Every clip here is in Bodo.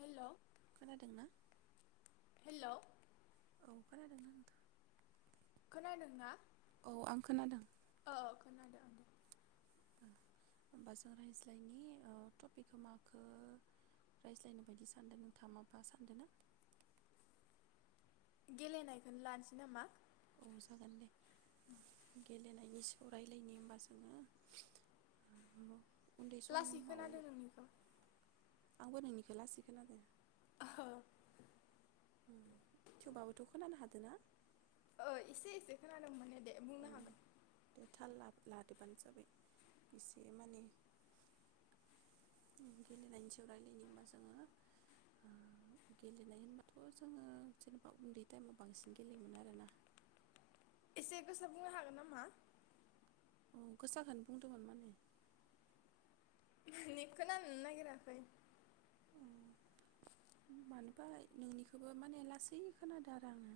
हेलौ खोनादों ना? हेलौ खोनादों ना नोंथां? खोनादों ना? औ आं खोनादों ओ ओ खोनादों। होमबा जों रायज्लायनि ओ टपिकखौ माखौ रायज्लायनो बायदि सानदों नोंथाङा माबा सानदों ना? गेलेनायखौनो लानोसै नामा? औ जागोन दे गेलेनायनि सायाव रायलायनि होमबा जोङो। उन्दै लासै समाव खोनादों नोंनिखौ आंबो नोंनिखौ लासै खोनादों। हो थेवबाबोथ खोनानो हादों ना? ओ एसे एसे खोनादों माने दे बुंनो औ हागोन दे थाल ला लादोबानो जाबाय एसे माने गेलेनायनि सायाव रायलायनि होमबा जोङो। ओ गेलेनाय होनबाथ जोङो जेनेबा उन्दै टाइमाव बांसिन गेलेयोमोन आरोना। एसे गोसा बुंनो हागोन नामा? औ गोसाखौ बुंदोंमोन माने माने खोनानो नागिराखै। अ मानोबा नोंनिखौबो माने लासै खोनादों आरो आङो।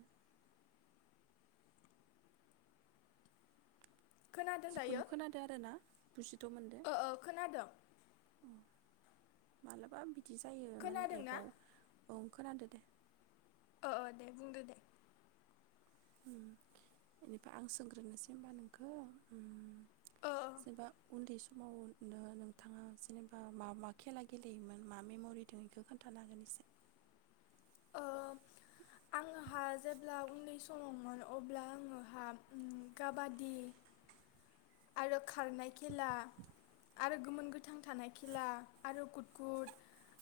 खोनादों जिखुनु दायो खोनादों आरो ना बुजिथ मोनदो। ओ ओ खोनादों मालाबा बिदि जायो माने खोनादों ना एपाव औ खोनादों दे ओ ओ दे बुंदो दे बेनिफ्राय आं सोंग्रोनोसै होनबा नोंखौ उम ओ जेनेबा उन्दै समाव नोङो नोंथाङा जेनेबा मा मा खेला गेलेयोमोन मा मेमरि दं बेखौ खोन्थानो हागोन एसे ओ आंहा जेब्ला उन्दै समावमोन अब्ला आङोहा ओ काबादि आरो खारनाय खेला आरो गोमोन गोथां थानाय खेला आरो गुदखुद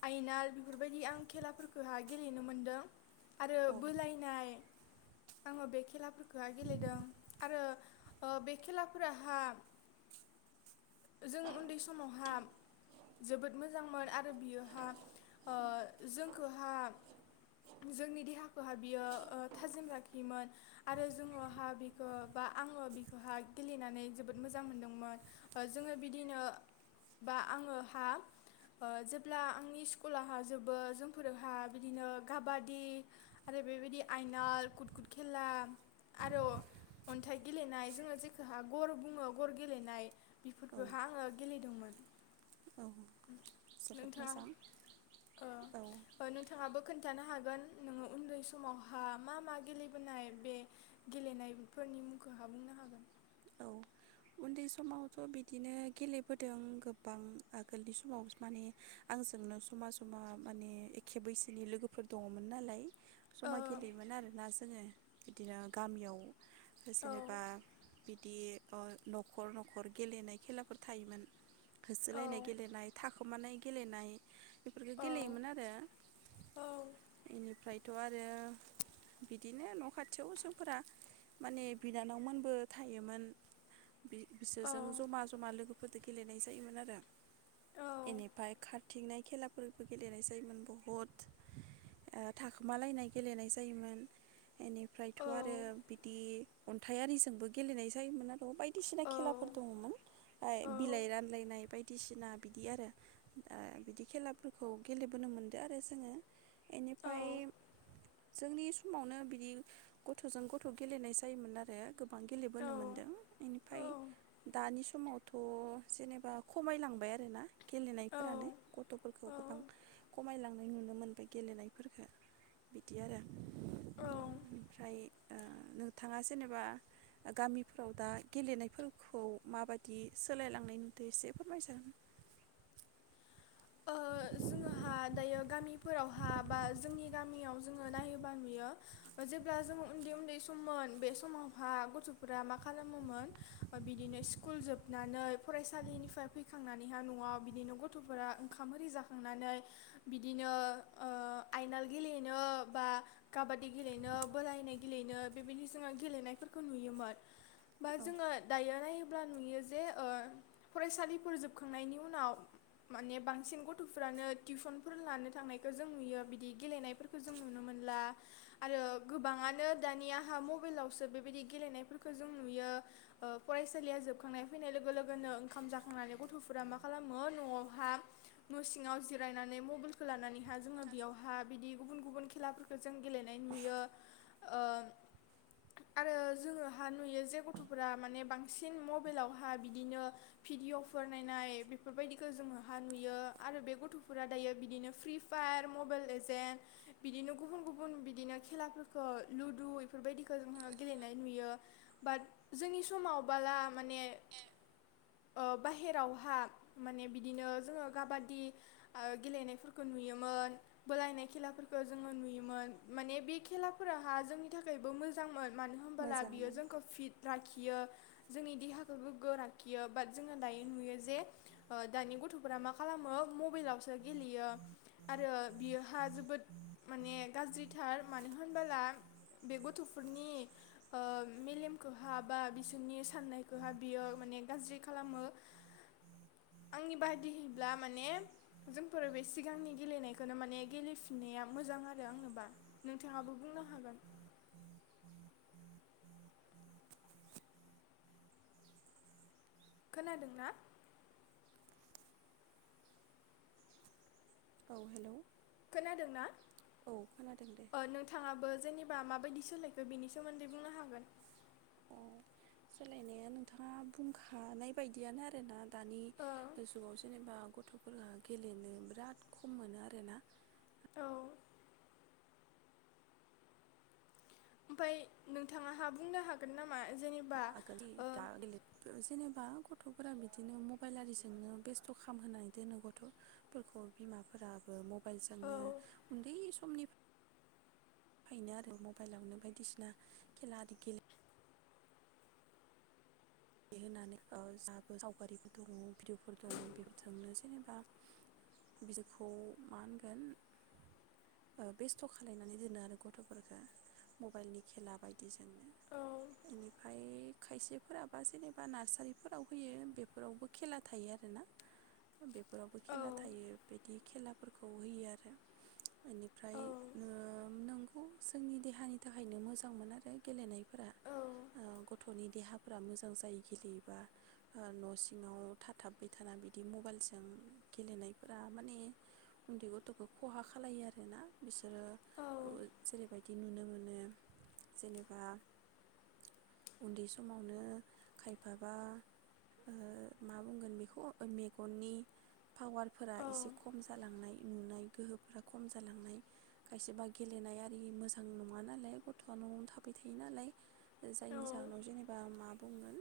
आयनार बेफोरबायदि आं खेलाफोरखौहाय गेलेनो मोनदों। आरो औ बोलायनाय आङो बे खेलाफोरखोहाय गेलेदों आरो ओ बे खेलाफोरा हा जों उन्दै समावहा जोबोद मोजांमोन आरो बियोहा ओ जोंखौहा जोंनि देहाखौहा बियो ओ थाजिम लाखियोमोन आरो जोङोहा बिखौ बा आङो बिखौहा गेलेनानै जोबोद मोजां मोनदोंमोन। जोङो बिदिनो बा आङोहा ओ जेब्ला आंनि स्कुलाहा जोबो जोंफोरोहा बिदिनो काबादि आरो बेबायदि आयनाल कुद कुद खेला आरो अन्थाइ गेलेनाय जोङो जेखौ गर बुङो गर गेलेनाय औ बिफोरफोरखौहा आङो गेलेदोंमोन औ जोबोद नोंथां मोजां ओ औ ओ नोंथाङाबो खोन्थानो हा गोन नोङो उन्दै समावहा मा मा गेलेबोनाय बे गेलेनायफोरनि मुंखौ हा बुंनो हागोन औ उन्दै समावथ बिदिनो गेलेबोदों गोबां आगोलनि समाव माने आंजोंनो समा समा माने एखे बैसोनि लोगोफोर दङमोन नालाय। ओ जमा गेलेयोमोन आरो ना जोङो बिदिनो गामियाव औ जेनेबा बिदि ओ नखर नखर गेलेनाय खेलाफोर थायोमोन औ होसोलायनाय गेलेनाय था खुमानाय गेलेनाय बेफोरखौ औ गेलेयोमोन आरो औ इनिफ्राय थ आरो बिदिनो न खाथियाव जोंफोरा माने बिनानावमोनबो थायोमोन बि औ सोरजों जमा जमा लोगो गोदो गेलेनाय जायोमोन आरो बेनिफ्राय खारथिंनाय खेलाफोरबो गेलेनाय जायोमोन बहुद ओ थाखोमालायनाय गेलेनाय जायोमोन एनि ओमफ्रायथ औ आरो औ बिदि अन्थाइारिजोंबो गेलेनाय जायोमोन आरो बाय बायदिसिना खेलाफोर दङमोन आय बिलाइ रानलायनाय बायदि बायदिसिना बिदि आरो ओ बिदि खेलाफोरखौ गेलेबोनो मोनदों आरो जोङो बेनिफ्राय जोंनि समावनो बिदि गथजों गथ गेलेनाय जायोमोन आरो गोब गोबां गेलेबोनो मोन्दों बेनिफ्राय दानि समाव थ जेनेबा खमायलांबाय आरोना गेलेनायफोरानो गथफोरखौ गोबां खमायलां नुनो मोनबाय गेलेनायफोरफोरखौ बिदि आरो ओमफ्राय नोंथाङा जेनेबा गामिफोराव दा गेलेनायफोरखौ माबायदि सोलायलांनायनि नुदों एसे फोरमायसाय ओ जोंहा दायो गामिफोरावहा बा जोंनि गामियाव जोङो नायोबा नुयो जेब्ला जोंङो उन्दै-उन्दै सममोन बे समावहा गथफोरा मा खालामोमोन बिदिनो स्कुल जोबनानै फरायसालिनिफ्राय फैखांनानैहा नआव बिदिनो गथफोरा ओंखाम आरि जाखांनानै बिदिनो आयनाल गेलेनो बा काबादि गेलेनो बोरायनाय गेलेनो बेबायदि जोङो गेलेनायफोरखौ नुयोमोन बा औ जोङो दायोनाय ब्ला नुयो जे फरायसालिफोर जोबखांनायनि उनाव माने बांसिन बांसिन गथफ्रानो टिउसनफोर लानो थांनायखौ जों नुयो बिदि गेलेनायफोरखौ जों नुनो मोनला आरो गोबाङानो दानियाहा मबाइलावसो बेबायदि गेलेनायफोरखौ जों नुयो फरायसालिया जोबखांनाय फैनाय लोगो लोगोनो ओंखाम जाखांनानै गथफोरा मा खालामो नआवहा न सिङाव जिरायनानै मबाइलखौ लानानैहाय जोङो बेयावहा बिदि गुबुन-गुबुन खेलाफोरखौ जों गेलेनाय नुयो आरो जोङोहा नुयो जे गथफोरा माने बांसिन मबाइलावहा बिदिनो भिडिअ फोर नायनाय बेफोरबायदिखौ जोङोहा नुयो आरो बे गथफोरा दायो बिदिनो फ्रि फायार मबाइल एजेन्ट बिदिनो गुबुन गुबुन बिदिनो खेलाफोरखौ लुदु बेफोरबायदिखौ जोङो गेलेनाय नुयो बाट जोंनि समाव बाला माने बाहेरावहा माने बिदिनो जोङो गाबाद बादि गेलेनायफोरखौ नुयोमोन बोलायनाय खेलाफोरखौ जोङो नुयोमोन माने बे खेलाफोराहा जोंनि थाखायबो मोजांमोन मानो होनबोला मोजां बियो जोंखौ फिट लाखि बियो जोंनि देहाखौ गोग्गो लाखियो बाट जोङो दायो नुयो जे दानि गथफोरा मा खालामो मबाइलावसो गेलेयो आरो बियोहा जोबोद माने गाज्रिथार मानो होनबोला बे गथफोरनि मेलेमखौहा बा बिसोरनि साननायखौहा बियो माने गाज्रि खालामो आंनि बादिब्ला माने जोंफोर बे सिगांनि गेलेनायखौनो माने गेलेफिननाया मोजां आरो आंनोबा नोंथाङाबो बुंनो हागोन खोनादों ना औ हेल खोनादों ना दे नोंथाङाबो जेनबा बा माबायदि सोलायखो बेनि सोमोन्दै बुंनो हागोन औ सोलायनाया नोंथाङा बुंखानाय बायदियानो आरोना दानि ओ जुगाव जेनेबा गथफोरा गेलेनो बिराद खम मोनो आरोना औ ओमफाय ओमफ्राय नोंथांहा बुंनो हागोन नामा जेनेबा- आगलि ओ दा आगलि दसेनो बा गथफोरा बिदिनो मबाइल आरिजोंनो बेस्थ खामहोनानै दोनो गथफोरखौ बिमाफोराबो औ मबाइलजोंनो उन्दै समनिफ्रायनो आरो मबाइलावनो बायदिसिना खेला आरि गेले होनानै ओ जाबो सावगारिफोरखौ दङ भिडअफोर दङ बेफोरजोंनो जेनेबा बिखौ मा होनगोन बेस्थ खालायनानै दोनो आरो गथफोरखौ मबाइलनि खेला बायदिजोंनो औ बेनिफ्राय खायसेफोरा बा जेनेबा नार्सारिफोराव होयो बेफोरावबो खेला थायो आरोना बेफोरावबो औ खेला थायो बिदि खेलाफोरखौ होयो आरो बेनिफ्राय औ नो नों उम जोंनि देहानि थाखायनो मोजां मोन आरो गेलेनाय फोरा औ ओ गथनि देहा फ्रा मोजां जायो गेलेयोबा न सिङाव थाथाबबाय थाना बिदि मबाइलजों गेलेनायफोरा माने उन्दै गथखौ खहा खालो आरोना बिसो रो औ ओ जेरैबायदि नुनो मोनो जेनेबा उन्दै स मावनो खायफाबा ओ मा बुंगोन बेखौ मेगननि पावारफोरा एसे औ खम जालांनाय नुनाय गोहोफोरा खम जालांनाय खायसेबा गेलेनाय आरि मोजां नङा नालाय गथआ नआवनो थाबाय थायो नालाय जायनि जाहोनाव जेने मा बुंगोन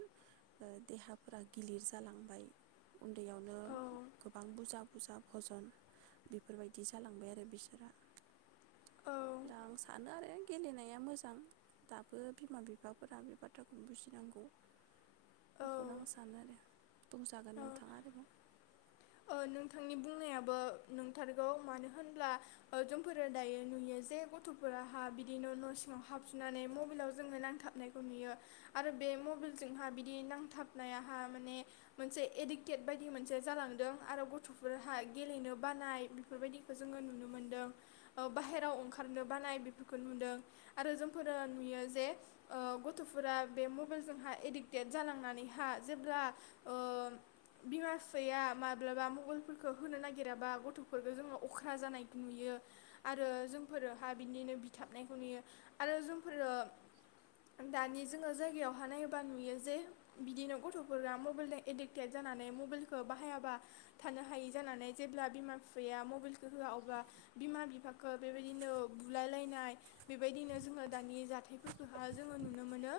देहाफोरा गिलिर जालांबाय उन्दैयावनो गोबां बुरजा फुजा भजन बेफोरबायदि जालांबाय आरो बिसोरा अब्ला आं सानो आरो गेलेनाया मोजां दाबो बिमा बिफाफोरा बे बाथ्रा बुजिनांगौ औ बेखौनो आं सानो आरो बुंजागोन औ नोंथाङा आरोबाव नोंथांनि बुंनायाबो नंथारगौ मानो होनब्ला जोंफोरो दायो नुयो जे गथफोराहा बिदिनो न' सिङाव हाबजुनानै मबाइलाव जोंनो नांथाबनायखौ नुयो आरो बे मबाइलजोंहा बिदि नांथाबनायाहा माने मोनसे एडिक्टेड बायदि मोनसे जालांदों आरो गथ'फोरहा गेलेनो बानाय बेफोरबायदिखौ जोङो नुनो मोनदों। बाहेरायाव ओंखारनो बानाय बेफोरखौ नुदों आरो जोंफोरो नुयो जे गथ'फोरा बे मबाइलजोंहाय एडिक्टेड जालांनानैहा जेब्ला बिमा फिफाया मा ब्लाबा मबाइलफोरखौ होनो नागिराबा गथ'फोरफोरखौ जोंङो अख्रा जानायखौ नुयो आरो जोंफोरोहा बिदिनो बिथाबनायखौ नुयो आरो जोंफोरो दानि जोङो जायगायावहाय नायोब्ला नुयो जे बिदिनो गथ'फोरा मबाइलजों एडिक्टेड जानानै मबाइलखौ बाहायाबा थानो हायि जानानै जेब्ला बिमा बिफाया मबाइलखौ होआ अबब्ला बिमा बिफाखौ बेबायदिनो बुलाय लायनाय बेबायदिनो जोङो दानि जाथायफोरखौह जोङो नुनो मोनो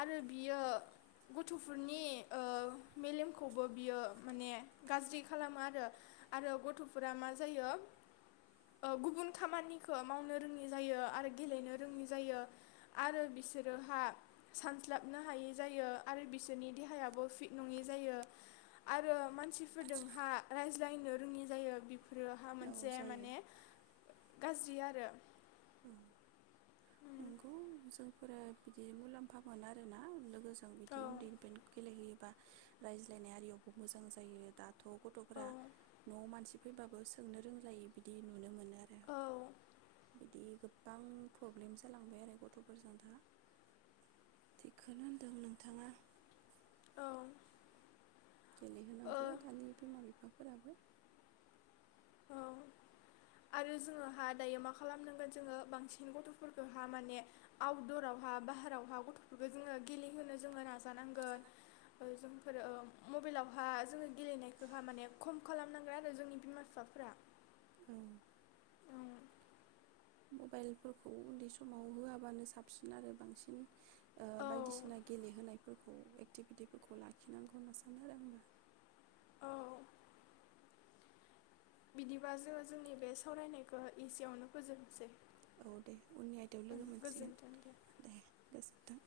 आरो बियो गथ'फोरनि मेलेमखौबो बियो माने गाज्रि खालामो आरो आरो गथ'फोरा मा जायो गुबुन खामानिखौ मावनो रोङि जायो आरो गेलेनो रोङि जायो आरो बिसोरोहा सानस्लाबनो हायै जायो आरो बिसोरनि देहायाबो फिट नङि जायो आरो मानसिफोरजोंहा रायज्लायनो रोङि जायो बेफो रहा औ मोनसे जायो माने गाज्रि आरो औ उम फोर बिदि मुलाम्फा मोन आरोना मोजां बिदि उन्दैनिफ्रायनो गेलेहोयो बा रायज्लायनाय आरियावबो मोजां जायो दाथ औ गथ'फोररा नआव मानसि फैबाबो सोंनो रोंलाय बिदि नुनो मोनो आरो औ बिदि गोबां प्रब्लेम जालांबाय आरो गथ'फोरजों दा थिखौनो होनदों नोंथाङा। औ। ओ गेलेहोनांगौ दानि बिमा बिफाफोराबो औ आरो जोङोहा दायो मा खालामनांगोन जोङो बांसिन गथफोरखौहा माने आउटदरावहा बाहारावहा गथ'फोरखौ जोङो गेलेहोनो जोङो नाजानांगोन जोंफोरो मबाइलावहा जोङो गेलेनायखौहा माने खम खालामनांगोन आरो जोंनि बिमा बिफा उम मबाइलफोरखौ उन्दै समाव होआबानो साबसिन आरो बांसिन ओ औ बायदिसिना गेलेहोनाय फोरखौ एक्टिभिटिफोरखौ लाखिनांगौ होनना सानो आरो आंबो औ बिदिबा जोङो जोंनि बे सावरायनायखौ इसेयावनो फोजोबनोसै औ दे उननि आयदायाव लोगो मोनसिगोन दे गोजोन थों